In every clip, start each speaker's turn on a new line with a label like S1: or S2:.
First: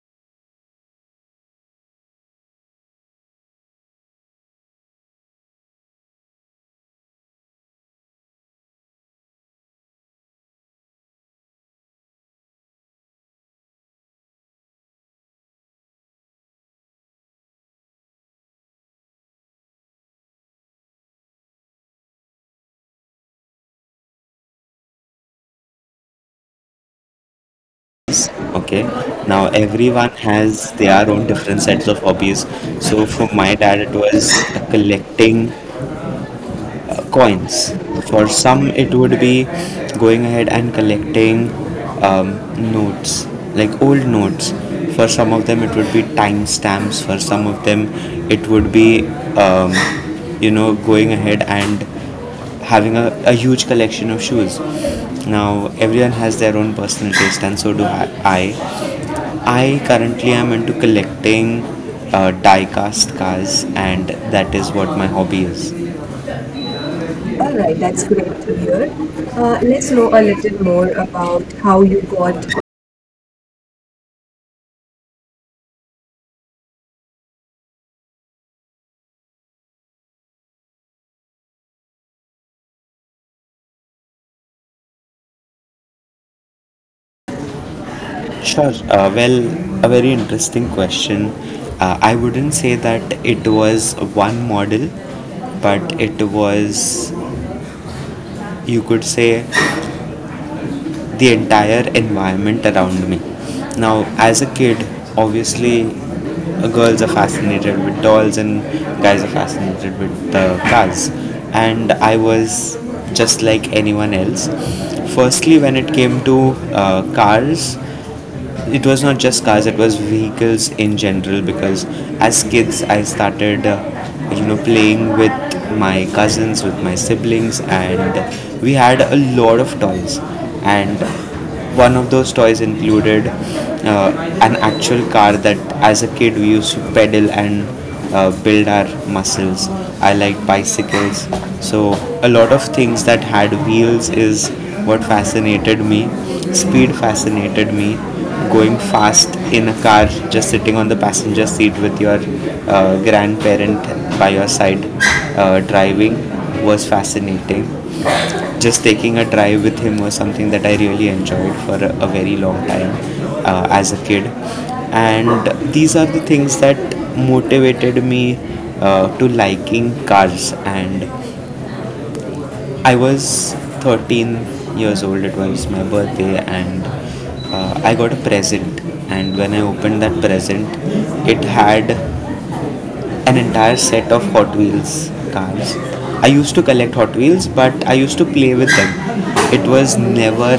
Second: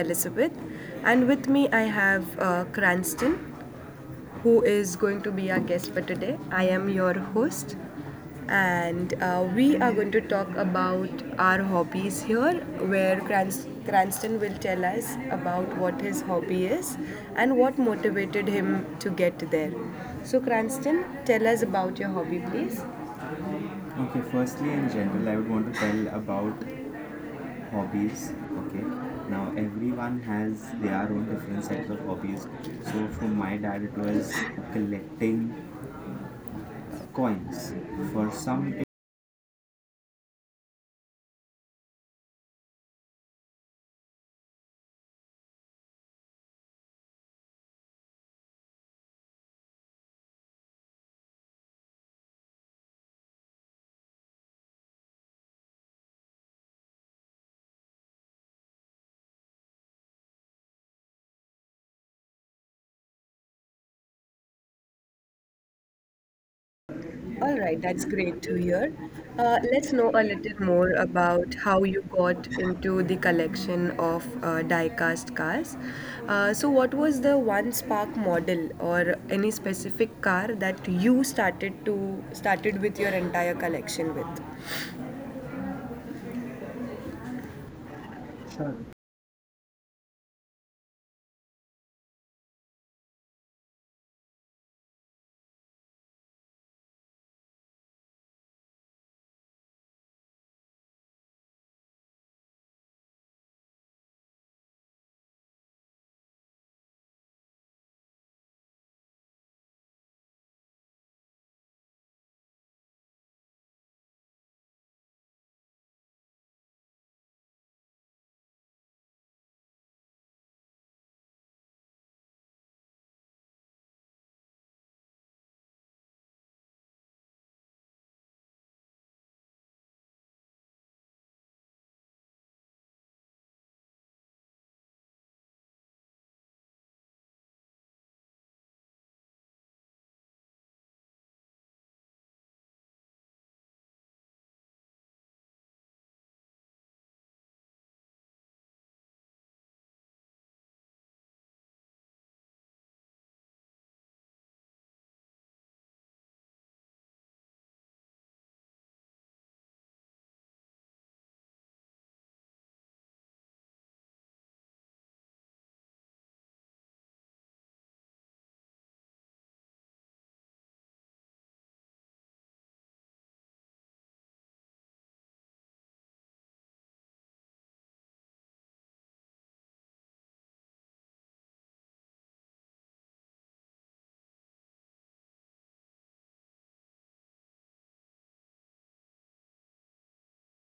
S1: Elizabeth, and with me I have Cranston, who is going to be our guest for today. I am your host, and we are going to talk about our hobbies here, where Cranston will tell us about what his hobby is and what motivated him to get there. So, Cranston, tell us about your hobby, please. Okay, firstly, in general, I would want to tell about hobbies.
S2: Okay,
S1: Okay.
S2: now
S1: Now
S2: everyone
S1: everyone has
S2: has
S1: their
S2: their own
S1: own
S2: different
S1: different
S2: sets
S1: sets
S2: of
S1: of
S2: hobbies.
S1: hobbies.
S2: So
S1: So
S2: for
S1: for
S2: my
S1: my
S2: dad,
S1: dad
S2: it
S1: it
S2: was
S1: was collecting
S2: collecting coins.
S1: coins.
S2: For
S1: For
S2: some,
S1: some it-
S2: it would be going ahead and collecting um, notes, like old notes. For some of them, it would be timestamps. For some of them, it would be, um, going ahead and having a huge collection of shoes. Now, everyone has their own personal taste, and so do I currently am into collecting die cast cars, and that is what my hobby is. All
S1: All
S2: right,
S1: right, that's
S2: that's great
S1: great to
S2: to
S1: hear.
S2: hear. Let's
S1: Let's know
S2: know a
S1: a little
S2: little more
S1: more
S2: about
S1: about
S2: how
S1: how you
S2: you got.
S1: got into the collection of die-cast cars. So, what was the one spark model or any specific car that you started with your entire collection with?
S2: Sure. Well, a very interesting question. I wouldn't say that it was one model, but it was, you could say, the entire environment around me. Now, as a kid, obviously, girls are fascinated with dolls and guys are fascinated with cars, and I was just like anyone else. Firstly, when it came to cars, it was not just cars, it was vehicles in general, because as kids I started playing with my cousins, with my siblings, and we had a lot of toys, and one of those toys included an actual car that as a kid we used to pedal and build our muscles. I like bicycles. So a lot of things that had wheels is what fascinated me. Speed fascinated me. Going fast in a car, just sitting on the passenger seat with your grandparent by your side, driving, was fascinating. Just taking a drive with him was something that I really enjoyed for a very long time as a kid. And these are the things that motivated me to liking cars, and I was 13 years old. It was my birthday, and I got a present. And when I opened that present, it had an entire set of Hot Wheels cars. I used to collect Hot Wheels, but I used to play with them. It was never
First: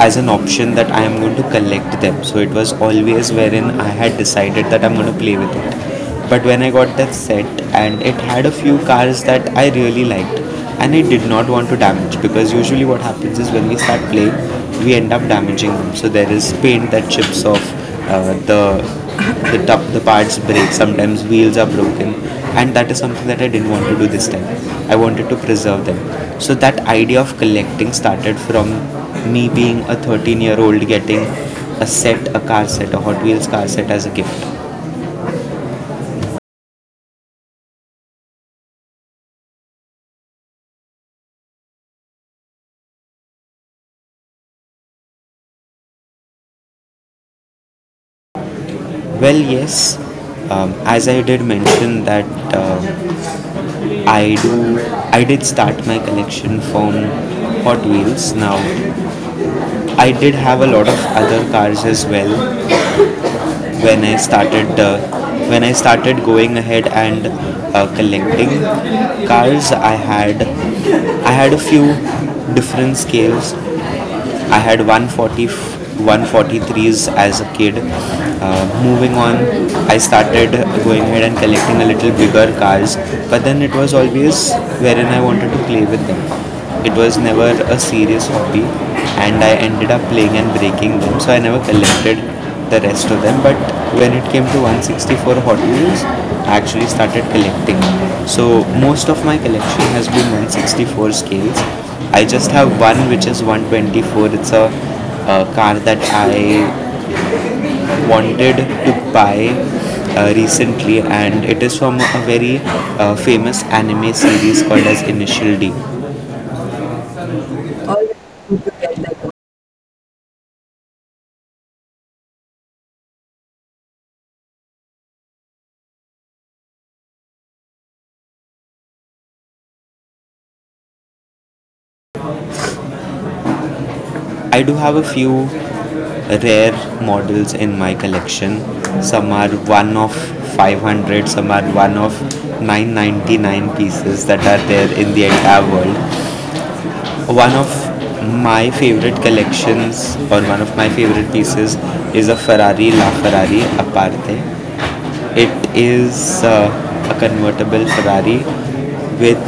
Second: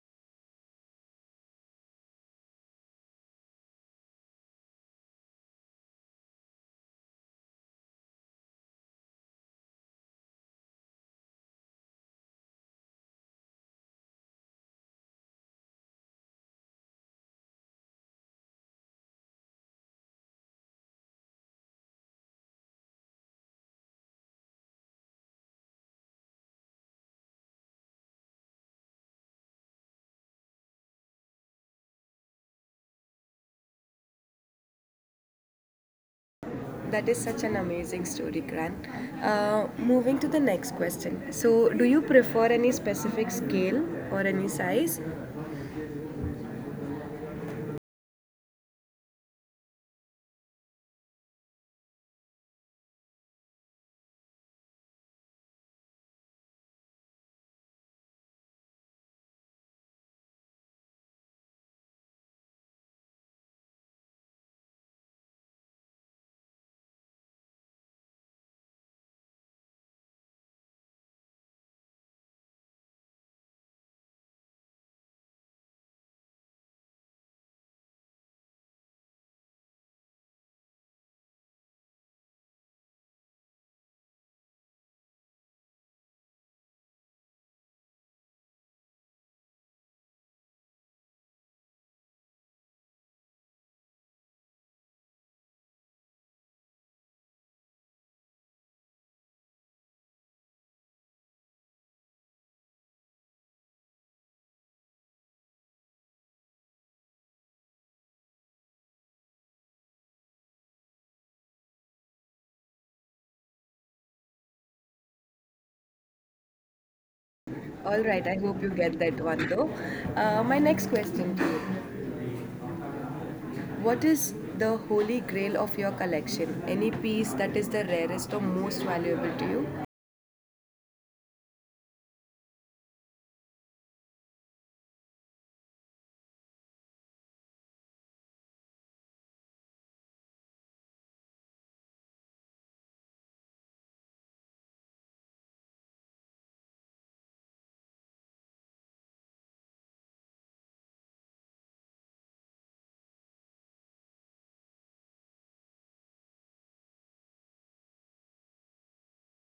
S2: as an option that I am going to collect them. So it was always wherein I had decided that I'm going to play with it. But when I got that set and it had a few cars that I really liked and I did not want to damage, because usually what happens is when we start playing, we end up damaging them. So there is paint that chips off the top, the parts break, sometimes wheels are broken, and that is something that I didn't want to do this time. I wanted to preserve them. So that idea of collecting started from me being a 13-year-old getting a Hot Wheels car set as a gift.
S1: That is such an amazing story, Gran. Moving to the next question. So, do you prefer any specific scale or any size?
S2: Well, yes, as I did mention, that um I do, I did start my collection from Hot Wheels. Now, I did have a lot of other cars as well when I started uh, when I started going ahead and collecting cars. I had a few different scales. I had 140 143s as a kid. Moving on, I started going ahead and collecting a little bigger cars, but then it was always wherein I wanted to play with them. It was never a serious hobby, and I ended up playing and breaking them, so I never collected the rest of them. But when it came to 164 Hot Wheels, I actually started collecting. So most of my collection has been 164 scales. I just have one which is 124. It's a car that I wanted to buy recently, and it is from a very famous anime series called as Initial D.
S1: All right, I hope you get that one though. My next question to you. What is the holy grail of your collection? Any piece that is the rarest or most valuable to you?
S2: I do have a few rare models in my collection. Some are one of 500, some are one of 999 pieces that are there in the entire world. One of my favorite collections, or one of my favorite pieces, is a Ferrari La Ferrari Aparte. It is a convertible Ferrari with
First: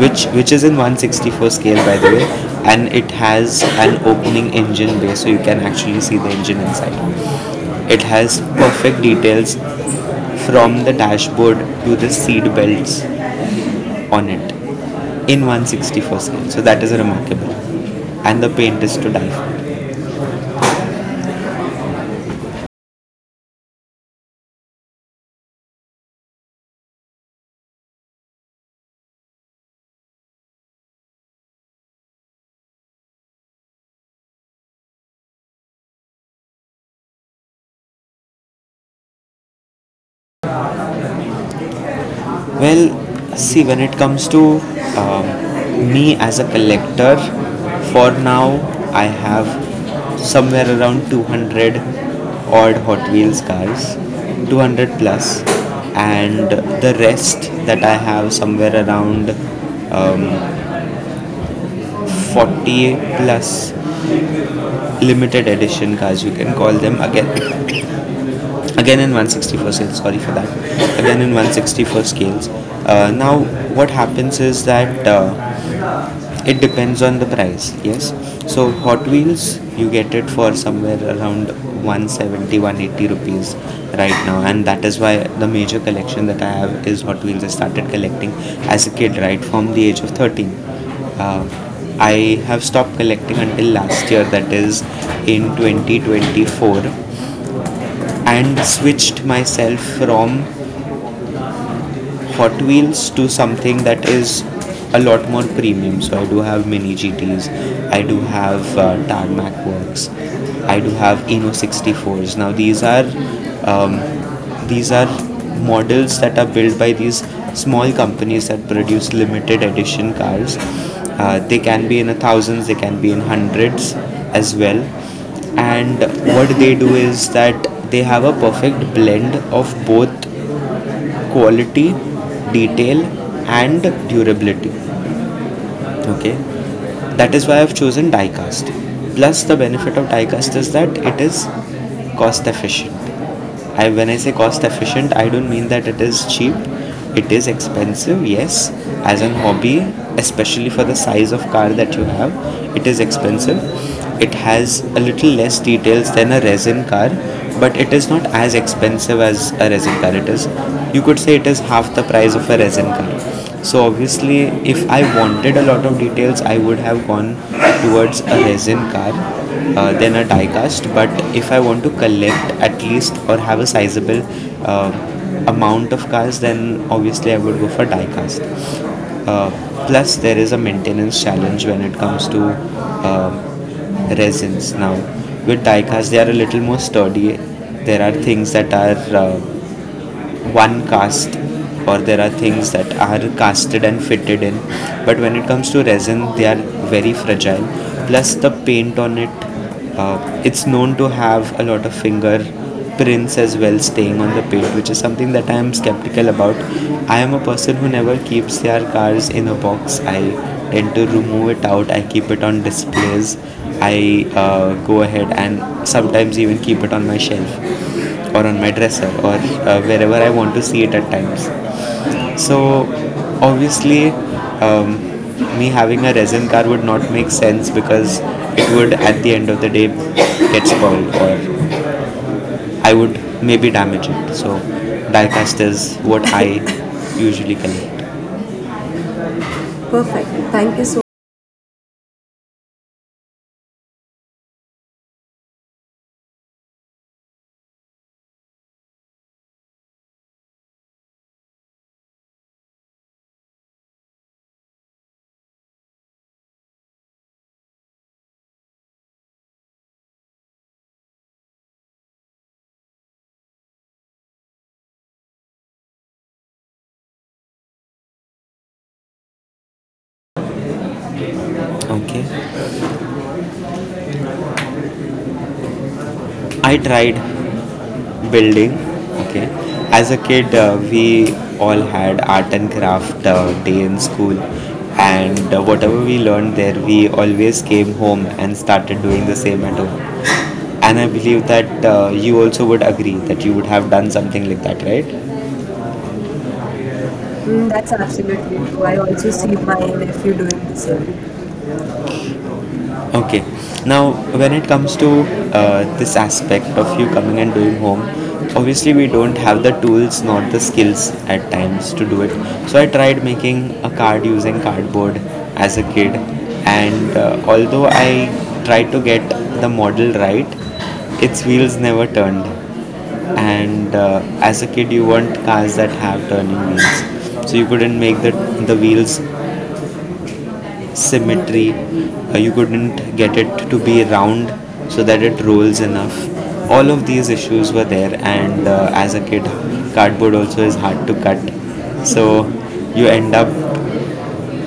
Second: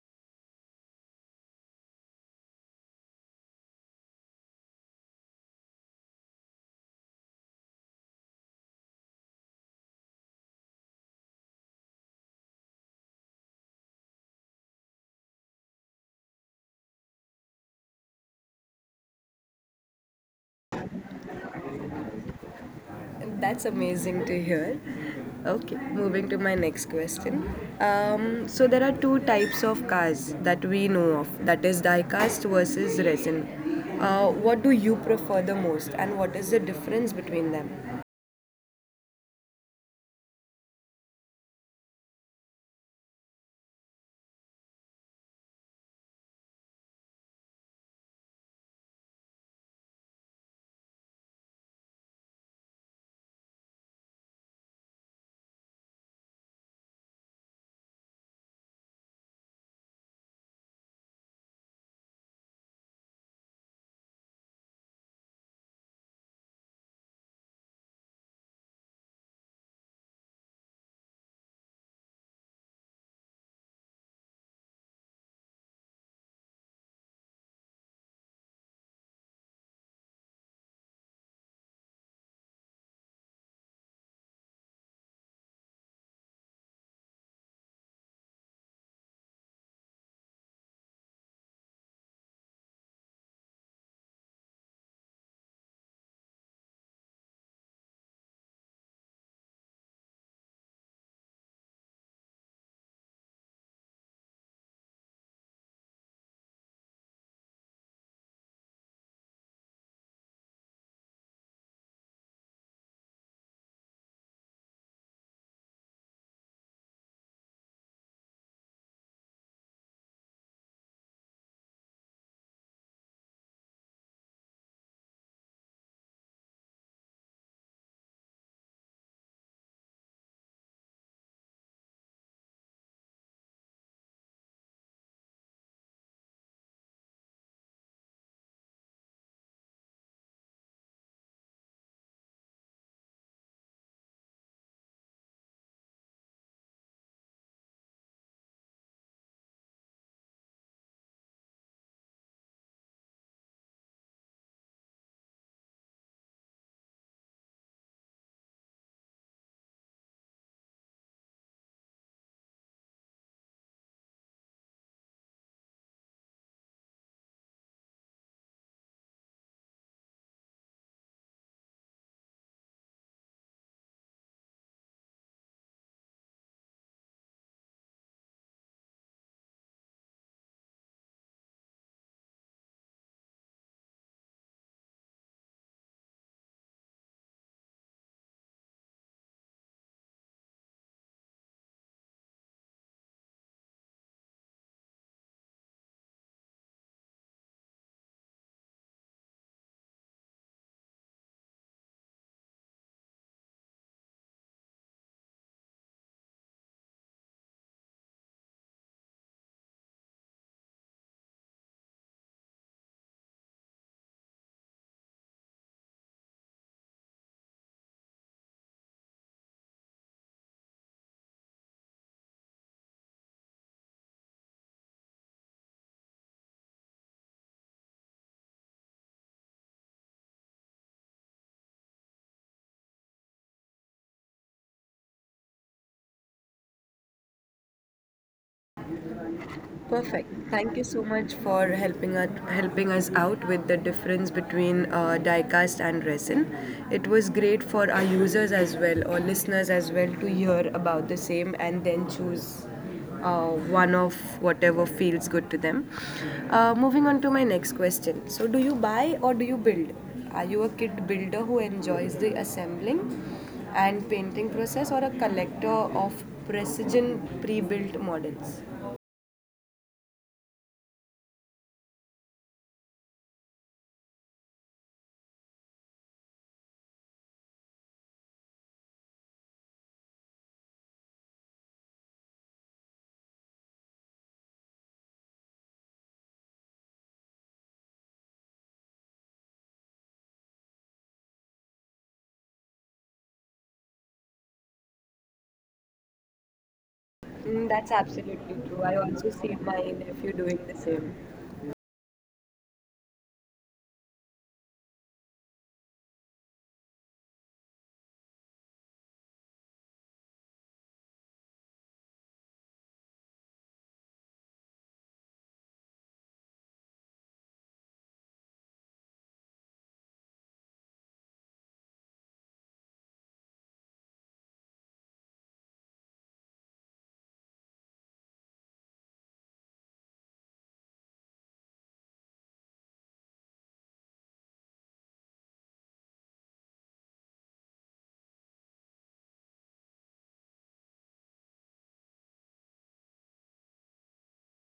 S2: which is in 164 scale, by the way, and it has an opening engine bay, so you can actually see the engine inside. It has perfect details from the dashboard to the seat belts on it in 164 scale, so that is remarkable. And the paint is to die for.
S1: That's amazing to hear. Okay, moving to my next question. So there are two types of cars that we know of. That is diecast versus resin. What do you prefer the most, and what is the difference between them?
S2: Well, see, when it comes to me as a collector, for now I have somewhere around 200 odd Hot Wheels cars, 200 plus, and the rest that I have, somewhere around um, 40 plus limited edition cars, you can call them, again, again in 164 scale. Sorry for that, again in 164 scales. Now, what happens is that it depends on the price, yes. So Hot Wheels, you get it for somewhere around 170 180 rupees right now, and that is why the major collection that I have is Hot Wheels. I started collecting as a kid, right from the age of 13. I have stopped collecting until last year, that is in 2024, and switched myself from Hot Wheels to something that is a lot more premium. So I do have Mini GTs, I do have Tarmac Works, I do have Eno 64s. Now um, these are models that are built by these small companies that produce limited edition cars. They can be in the thousands, they can be in hundreds as well, and what they do is that they have a perfect blend of both quality, detail, and durability. Okay, that is why I've chosen diecast. Plus, the benefit of diecast is that it is cost efficient. I When I say cost efficient, I don't mean that it is cheap. It is expensive, yes, as an hobby, especially for the size of car that you have. It is expensive. It has a little less details than a resin car, but it is not as expensive as a resin car. It is, you could say, it is half the price of a resin car. So obviously, if I wanted a lot of details, I would have gone towards a resin car than a die cast. But if I want to collect at least, or have a sizable uh, amount of cars, then obviously I would go for die cast. uh, Plus, there is a maintenance challenge when it comes to uh, resins. Now, with die cast, they are a little more sturdy. There are things that are uh, one cast, or there are things that are casted and fitted in. But when it comes to resin, they are very fragile. Plus, the paint on it, uh, it's known to have a lot of finger prints as well staying on the paint, which is something that I am skeptical about. I am a person who never keeps their cars in a box. I tend to remove it out, I keep it on displays. I go ahead and sometimes even keep it on my shelf, or on my dresser, or wherever I want to see it at times. So obviously, um, me having a resin car would not make sense because it would, at the end of the day, get spoiled, or I would maybe damage it. So diecast is what I usually collect. Perfect.
S1: Perfect. Thank
S2: Thank
S1: you
S2: you so
S1: so much for helping us out with the difference between diecast and resin. It was great for our users as well or listeners as well to hear about the same and then choose uh, one of whatever feels good to them. Moving on to my next question. So, do you buy or do you build? Are you a kit builder who enjoys the assembling and painting process or a collector of precision pre-built models?
S2: much. Okay. I tried building, okay, as a kid we all had art and craft day in school, and whatever we learned there we always came home and started doing the same at home. And I believe that you also would agree that you would have done something like that, right? Mm,
S1: Mm,
S2: that's
S1: that's absolutely
S2: absolutely
S1: true.
S2: true.
S1: I
S2: I also
S1: also see
S2: see
S1: my
S2: my nephew
S1: nephew doing
S2: doing
S1: the
S2: the
S1: same.
S2: same. Okay. Now, when it comes to this aspect of you coming and doing home, obviously we don't have the tools nor the skills at times to do it. So I tried making a card using cardboard as a kid, and although I tried to get the model right, its wheels never turned. And as a kid, you want cars that have turning wheels, so you couldn't make the wheels symmetry. You couldn't get it to be round so that it rolls enough. All of these issues were there, and as a kid, cardboard also is hard to cut. So you end up,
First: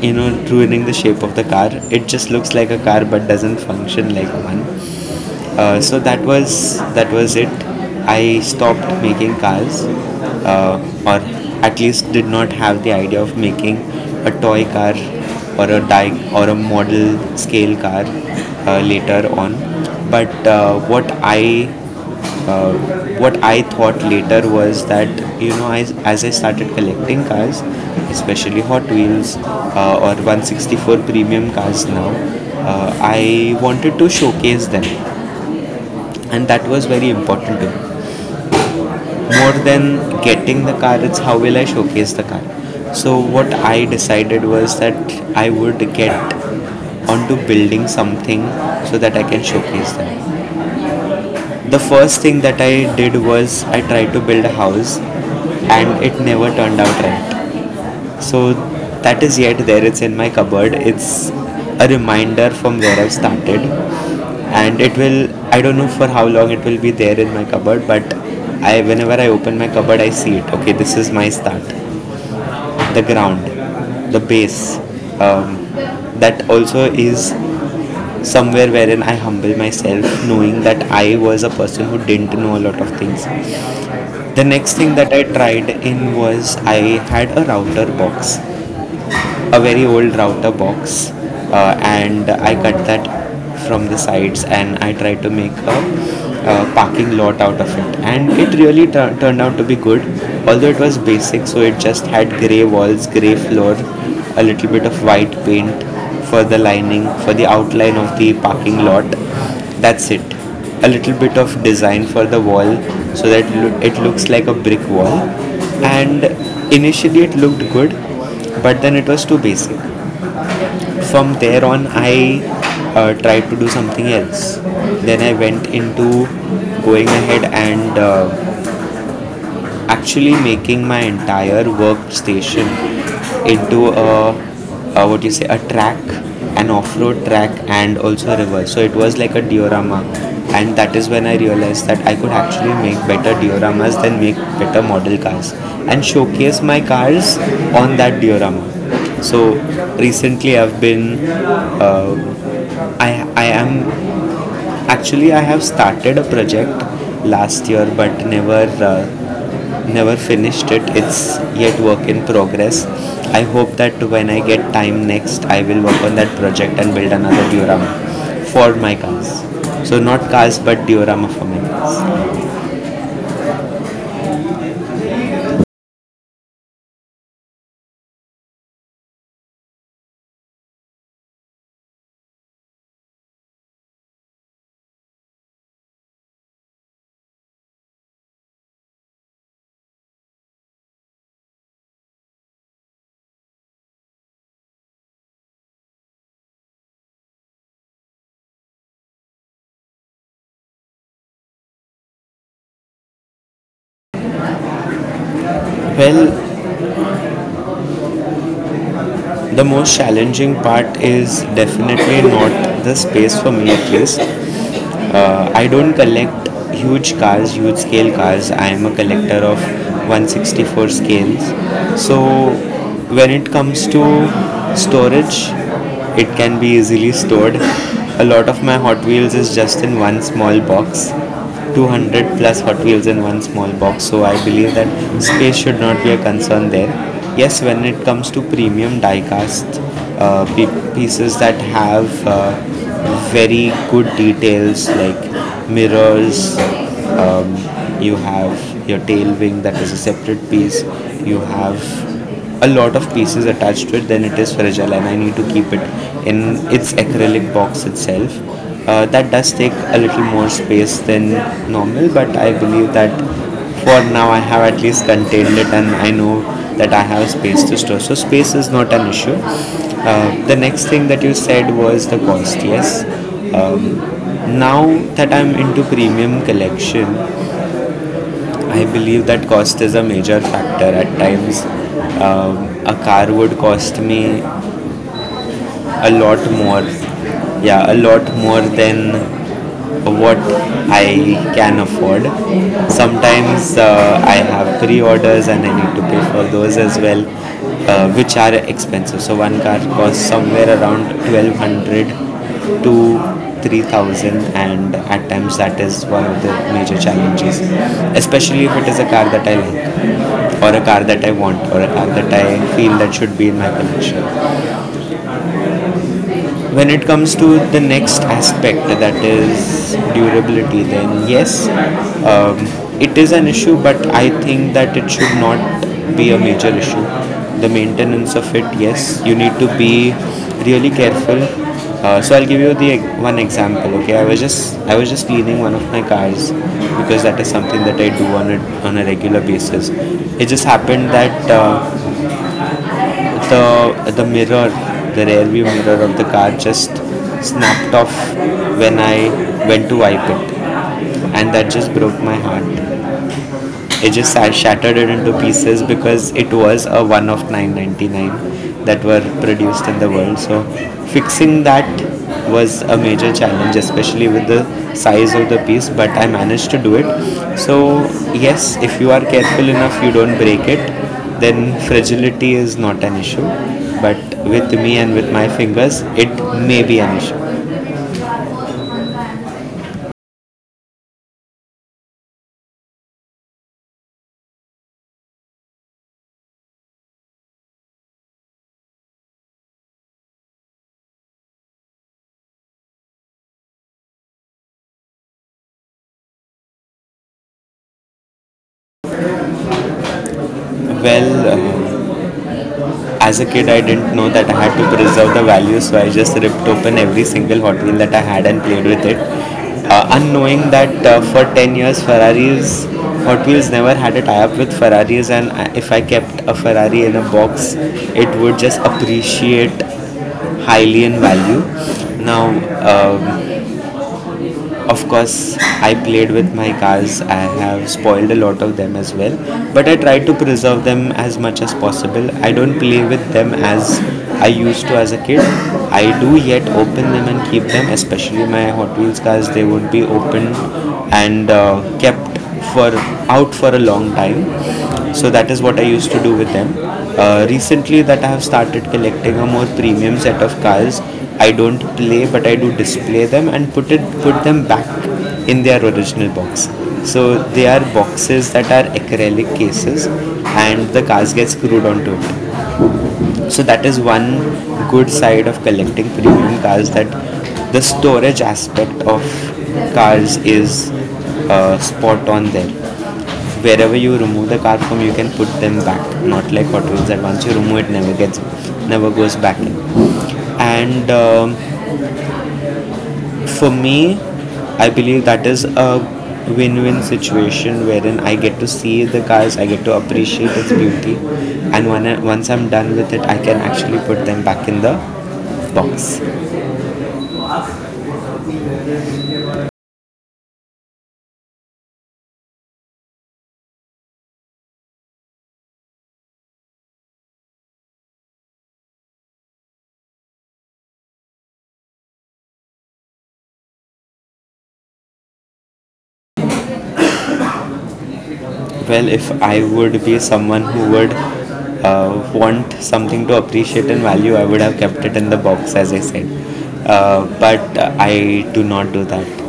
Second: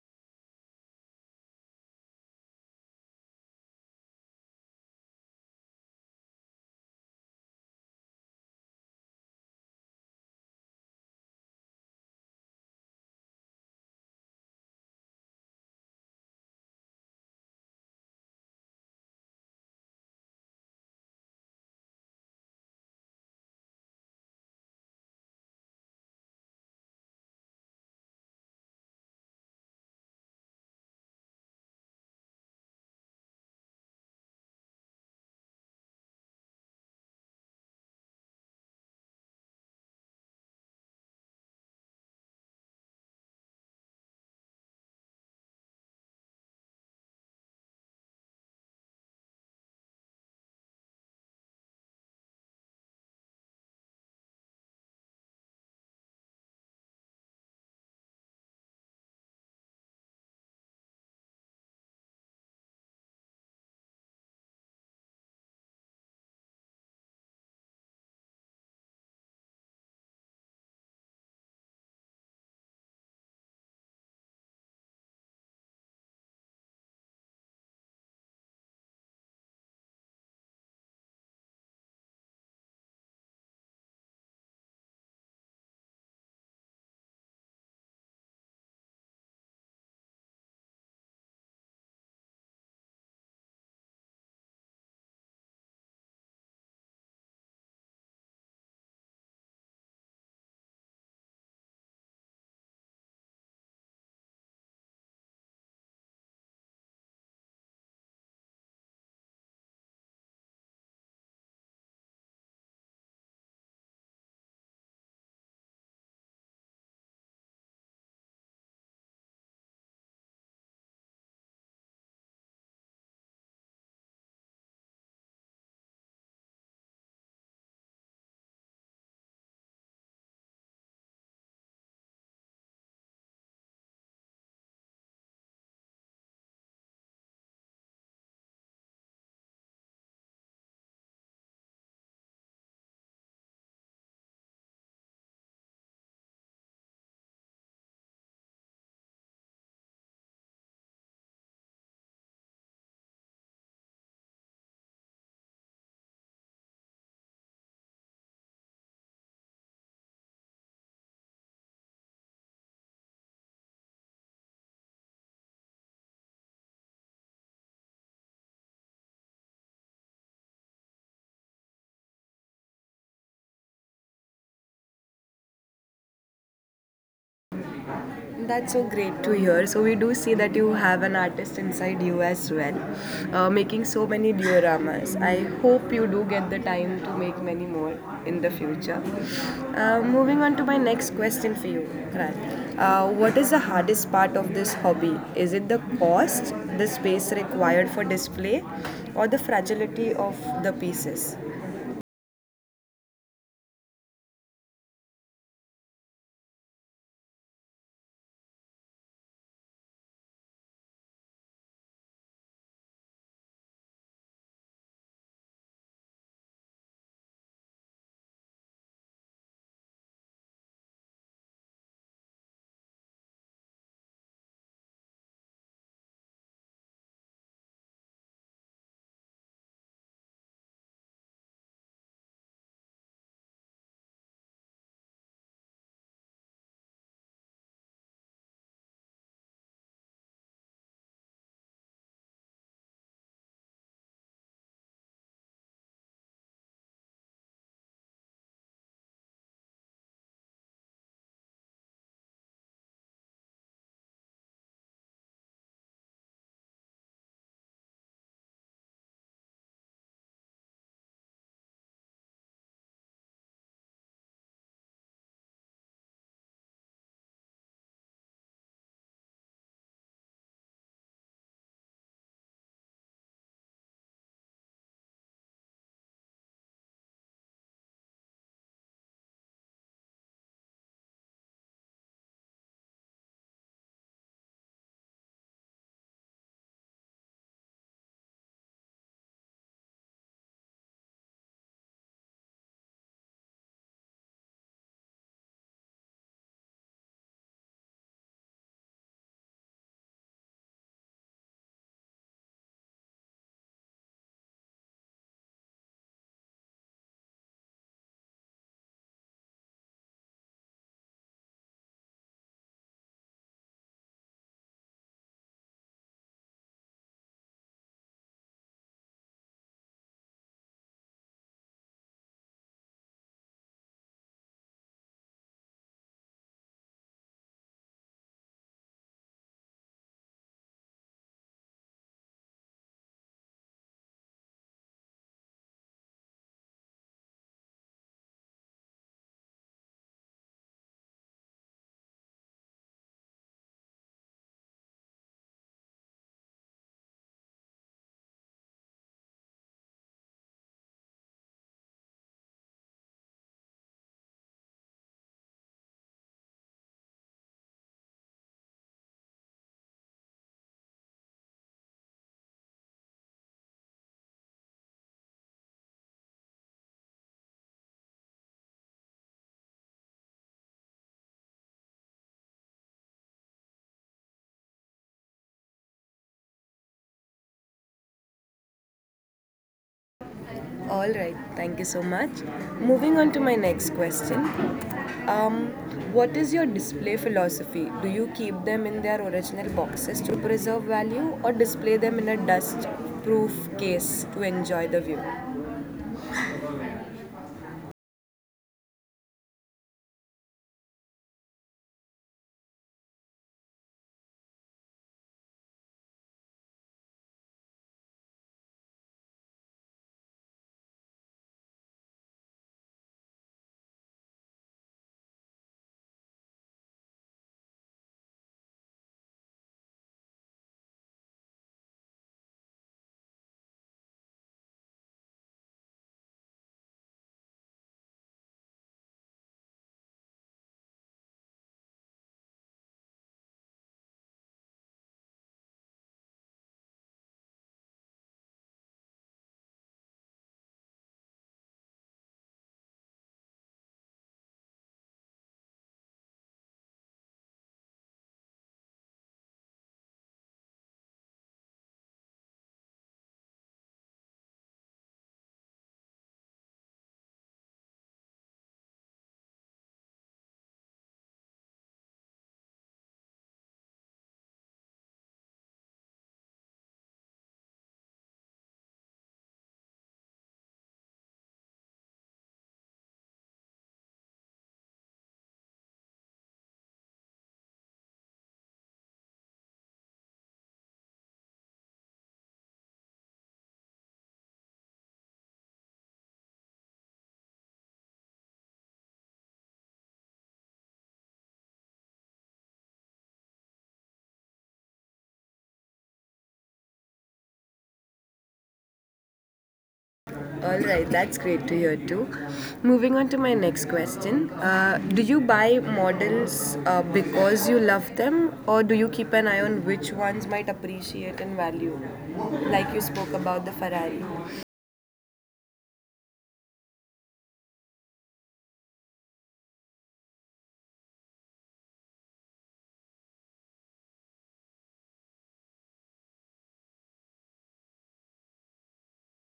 S2: ruining the shape of the car. It just looks like a car but doesn't function like one. So that was it. I stopped making cars, uh, or at least did not have the idea of making a toy car, or a die, or a model scale car later on. But uh, what I thought later was that as I started collecting cars, especially Hot Wheels or 164 premium cars now, I wanted to showcase them, and that was very important to me, more than getting the car. It's how will I showcase the car. So what I decided was that I would get onto building something so that I can showcase them. The first thing that I did was I tried to build a house, and it never turned out right. So that is yet there, it's in my cupboard. It's a reminder from where I've started. And it will, I don't know for how long it will be there in my cupboard, but I, whenever I open my cupboard, I see it. Okay, this is my start. The ground, the base. Um, that also is somewhere wherein I humble myself, knowing that I was a person who didn't know a lot of things. The next thing that I tried in was I had a router box, a very old router box, and I cut that from the sides and I tried to make a, parking lot out of it, and it really turned out to be good, although it was basic, so it just had grey walls, grey floor, a little bit of white paint for the lining, for the outline of the parking lot. That's it. A little bit of design for the wall so that it looks like a brick wall. And initially it looked good, but then it was too basic. From there on, I tried to do something else. Then I went into going ahead and actually making my entire workstation into a what you say a track, an off-road track, and also a river, so it was like a diorama. And that is when I realized that I could actually make better dioramas than make better model cars, and showcase my cars on that diorama. So recently I've been uh, I am actually, I have started a project last year, but never never finished it. It's yet work in progress. I hope that when I get time next, I will work on that project and build another diorama for my cars. So not cars, but diorama for my cars.
S1: That's so great to hear. So we do see that you have an artist inside you as well, making so many dioramas. I hope you do get the time to make many more in the future. Moving on to my next question for you, Kran. What is the hardest part of this hobby? Is it the cost, the space required for display, or the fragility of the pieces?
S2: Well, the most challenging part is definitely not the space, for me at least. I don't collect huge cars, huge scale cars. I am a collector of 164 scales. So when it comes to storage, it can be easily stored. A lot of my Hot Wheels is just in one small box, 200 plus Hot Wheels in one small box, so I believe that space should not be a concern there. Yes, when it comes to premium diecast uh, pieces that have very good details like mirrors, um, you have your tail wing that is a separate piece, you have a lot of pieces attached to it, then it is fragile, and I need to keep it in its acrylic box itself. That does take a little more space than normal, but I believe that for now I have at least contained it, and I know that I have space to store. So space is not an issue. The next thing that you said was the cost. Yes. Um, Now that I'm into premium collection, I believe that cost is a major factor. At times, a car would cost me a lot more, yeah, a lot more than what I can afford. Sometimes I have pre-orders and I need to pay for those as well, which are expensive. So one car costs somewhere around 1200 to 3000, and at times that is one of the major challenges, especially if it is a car that I like, or a car that I want, or a car that I feel that should be in my collection. When it comes to the next aspect, that is durability, then yes, um, it is an issue, but I think that it should not be a major issue. The maintenance of it, yes, you need to be really careful. Uh, so I'll give you the one example. Okay, I was just cleaning one of my cars, because that is something that I do on a regular basis. It just happened that the mirror, the rear view mirror of the car just snapped off when I went to wipe it, and that just broke my heart. It just I shattered it into pieces, because it was a one of 999 that were produced in the world. So fixing that was a major challenge, especially with the size of the piece. But I managed to do it. So yes, if you are careful enough, you don't break it. Then fragility is not an issue. But with me and with my fingers, it may be an issue.
S1: All right, thank you so much. Moving on to my next question. What is your display philosophy? Do you keep them in their original boxes to preserve value or display them in a dust proof case to enjoy the view?
S2: Well. Uh, as a kid, I didn't know that I had to preserve the value, so I just ripped open every single Hot Wheel that I had and played with it. Unknowing that for 10 years, Ferrari's Hot Wheels never had a tie up with Ferraris, and if I kept a Ferrari in a box, it would just appreciate highly in value. Now, um, of course, I played with my cars. I have spoiled a lot of them as well, but I try to preserve them as much as possible. I don't play with them as I used to as a kid. I do yet open them and keep them, especially my Hot Wheels cars. They would be opened and kept for out for a long time. So that is what I used to do with them. Recently, that I have started collecting a more premium set of cars, I don't play, but I do display them and put them back in their original box. So they are boxes that are acrylic cases, and the cars get screwed onto it. So that is one good side of collecting premium cars, that the storage aspect of cars is spot on there. Wherever you remove the car from, you can put them back, not like Hot Wheels that once you remove it, never goes back in. And for me, I believe that is a win-win situation wherein I get to see the cars, I get to appreciate its beauty, and when once I'm done with it, I can actually put them back in the box.
S1: All right, that's great to hear too. Moving on to my next question. Do you buy models because you love them or do you keep an eye on which ones might appreciate and value? Like you spoke about the Ferrari.
S2: Well, if I would be someone who would uh, want something to appreciate and value, I would have kept it in the box, as I said. Uh, but I do not do that.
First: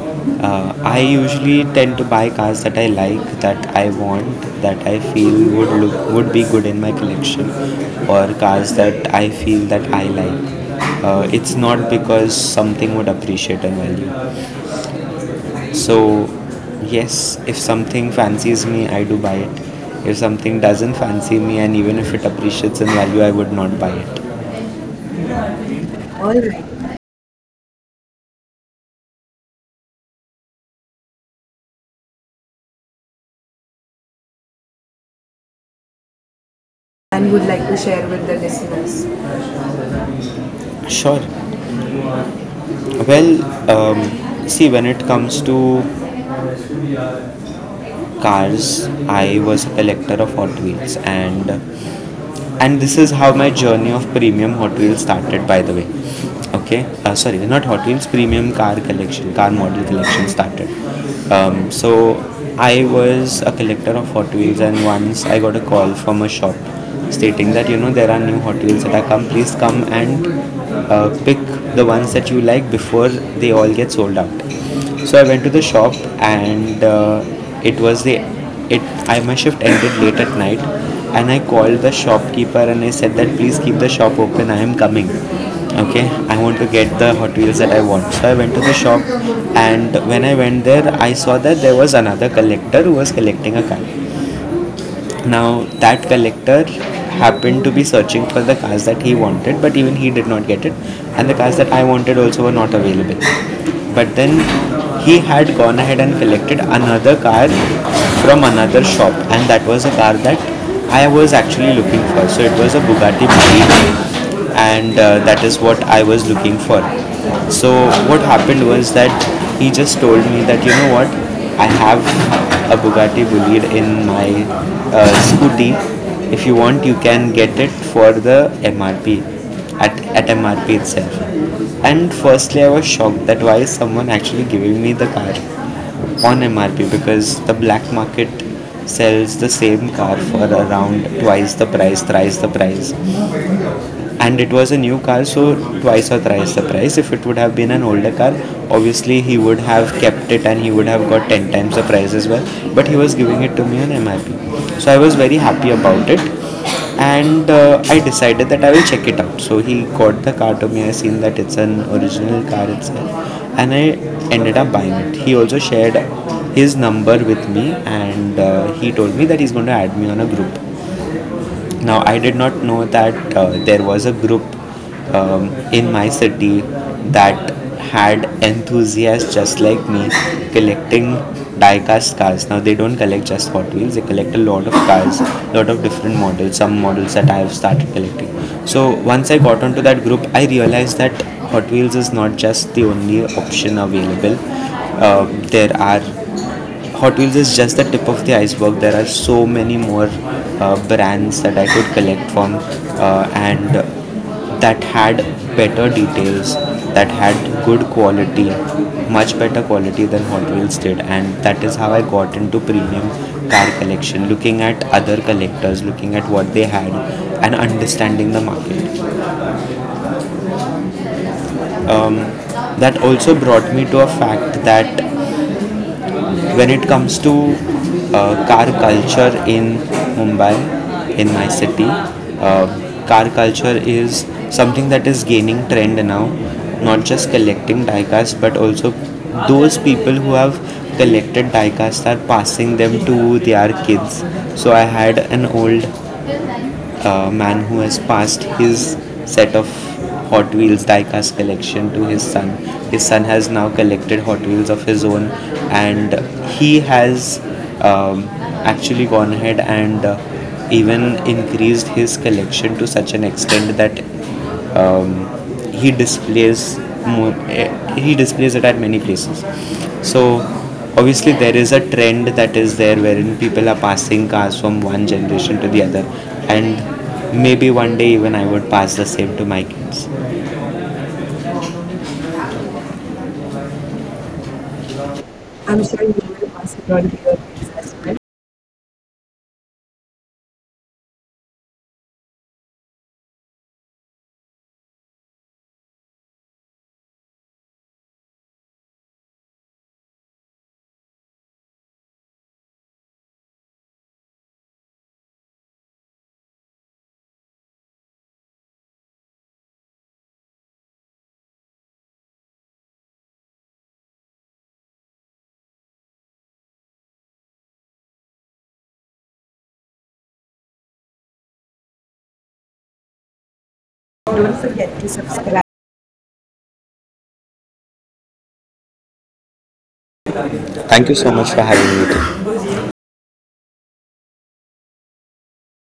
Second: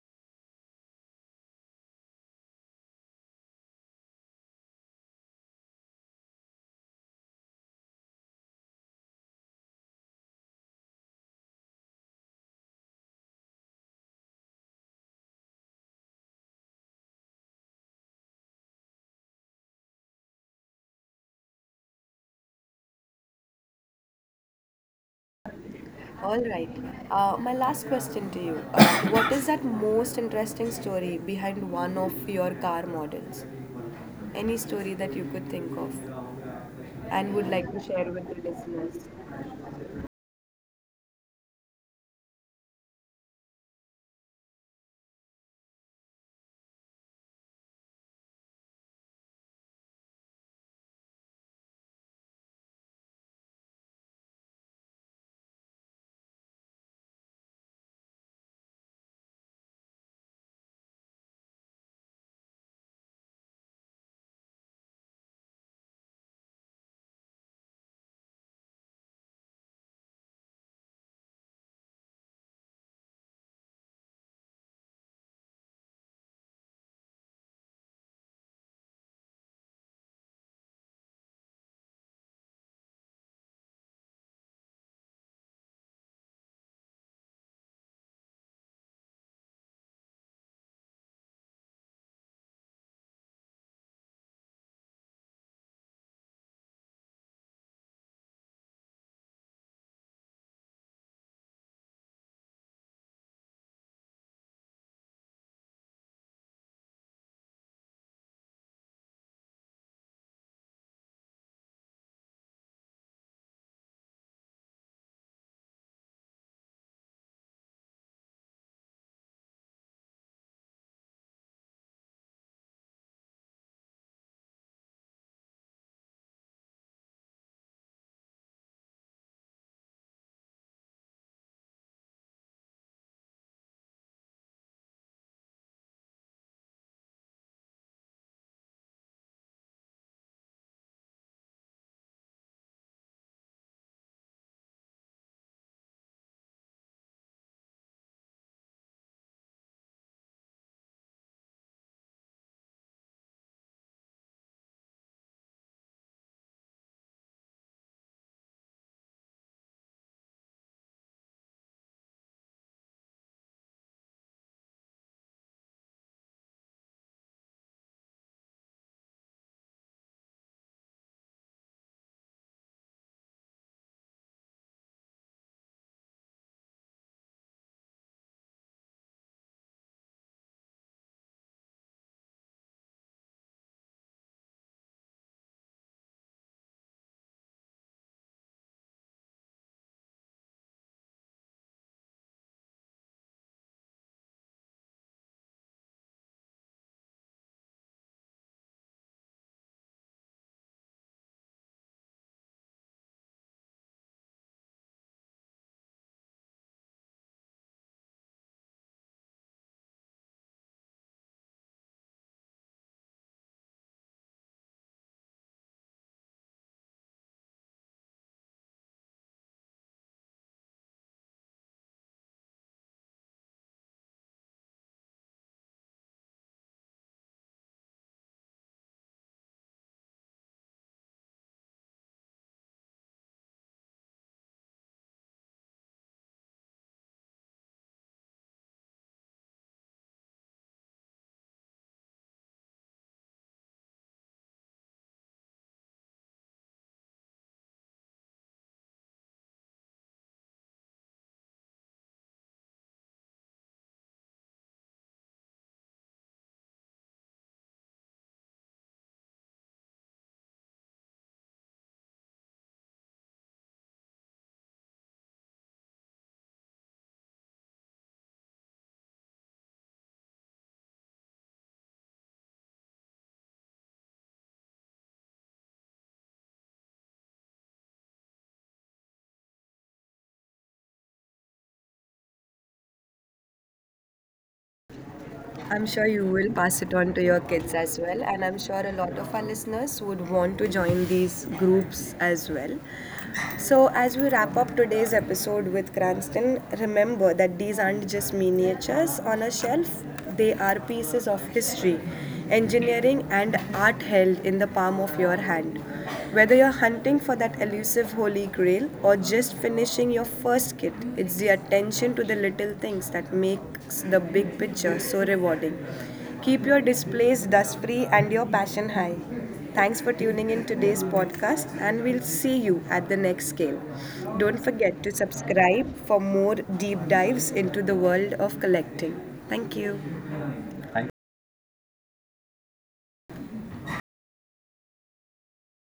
S2: Uh, I usually tend to buy cars that I like, that I want, that I feel would be good in my collection, or cars that I feel that I like. Uh, it's not because something would appreciate and value. So, yes, if something fancies me, I do buy it. If something doesn't fancy me, and even if it appreciates in value, I would not buy it. All
S1: All right.
S2: right.
S1: My last question to you. What is that most interesting story behind one of your car models? Any story that you could think of
S2: And
S1: and
S2: would
S1: would
S2: like
S1: like
S2: to
S1: to
S2: share
S1: share
S2: with
S1: with
S2: the
S1: the
S2: listeners.
S1: listeners?
S2: Sure. Well, see, when it comes to cars, I was a collector of Hot Wheels, and this is how my journey of premium Hot Wheels started, by the way. Okay, sorry, not Hot Wheels, premium car collection, car model collection started. So I was a collector of Hot Wheels, and once I got a call from a shop stating that you know there are new Hot Wheels that are come, please come and pick the ones that you like before they all get sold out. So I went to the shop and it was the it I my shift ended late at night, and I called the shopkeeper and I said that please keep the shop open, I am coming. Okay, I want to get the Hot Wheels that I want. So I went to the shop, and when I went there I saw that there was another collector who was collecting a car. Now, that collector happened to be searching for the cars that he wanted, but even he did not get it, and the cars that I wanted also were not available. But then he had gone ahead and collected another car from another shop, and that was a car that I was actually looking for. So it was a Bugatti Boutique, and that is what I was looking for. So what happened was that he just told me that, you know what, I have a Bugatti Bolide in my scooty. If you want, you can get it for the MRP, at MRP itself. And firstly, I was shocked that why is someone actually giving me the car on MRP, because the black market sells the same car for around twice the price, thrice the price. And it was a new car, so twice or thrice the price. If it would have been an older car, obviously he would have kept it and he would have got 10 times the price as well. But he was giving it to me on MRP, so I was very happy about it. And I decided that I will check it out. So he got the car to me, I seen that it's an original car itself, and I ended up buying it. He also shared his number with me, and he told me that he's going to add me on a group. Now, I did not know that there was a group in my city that had enthusiasts just like me collecting diecast cars. Now, they don't collect just Hot Wheels, they collect a lot of cars, lot of different models, some models that I have started collecting. So, once I got onto that group, I realized that Hot Wheels is not just the only option available. There are Hot Wheels is just the tip of the iceberg. There are so many more brands that I could collect from, and that had better details, that had good quality, much better quality than Hot Wheels did, and that is how I got into premium car collection. Looking at other collectors, looking at what they had, and understanding the market. Um, that also brought me to a fact that when it comes to car culture in Mumbai, in my city, car culture is something that is gaining trend now. Not just collecting diecast, but also those people who have collected diecast are passing them to their kids. So I had an old man who has passed his set of Hot Wheels diecast collection to his son. His son has now collected Hot Wheels of his own, and he has um, actually gone ahead and even increased his collection to such an extent that um, he displays he displays it at many places. So obviously there is a trend that is there wherein people are passing cars from one generation to the other, and maybe one day even I would pass the same to my kids.
S1: I'm
S2: I'm
S1: sure
S2: sure you
S1: you will
S2: will
S1: pass
S2: pass
S1: it
S2: it
S1: on
S2: on
S1: to
S2: to
S1: your
S2: your
S1: kids
S2: kids
S1: as
S2: as
S1: well,
S2: well.
S1: and I'm sure a lot of our listeners would want to join these groups as well. So, as we wrap up today's episode with Cranston, remember that these aren't just miniatures on a shelf, they are pieces of history, engineering, and art held in the palm of your hand. Whether you're hunting for that elusive holy grail or just finishing your first kit, it's the attention to the little things that makes the big picture so rewarding. Keep your displays dust free and your passion high. Thanks for tuning in today's podcast, and we'll see you at the next scale.
S2: Don't
S1: Don't
S2: forget
S1: forget
S2: to
S1: to
S2: subscribe.
S1: subscribe for more deep dives into the world of collecting. Thank you. Thank
S2: Thank you
S1: you.
S2: so much for having me.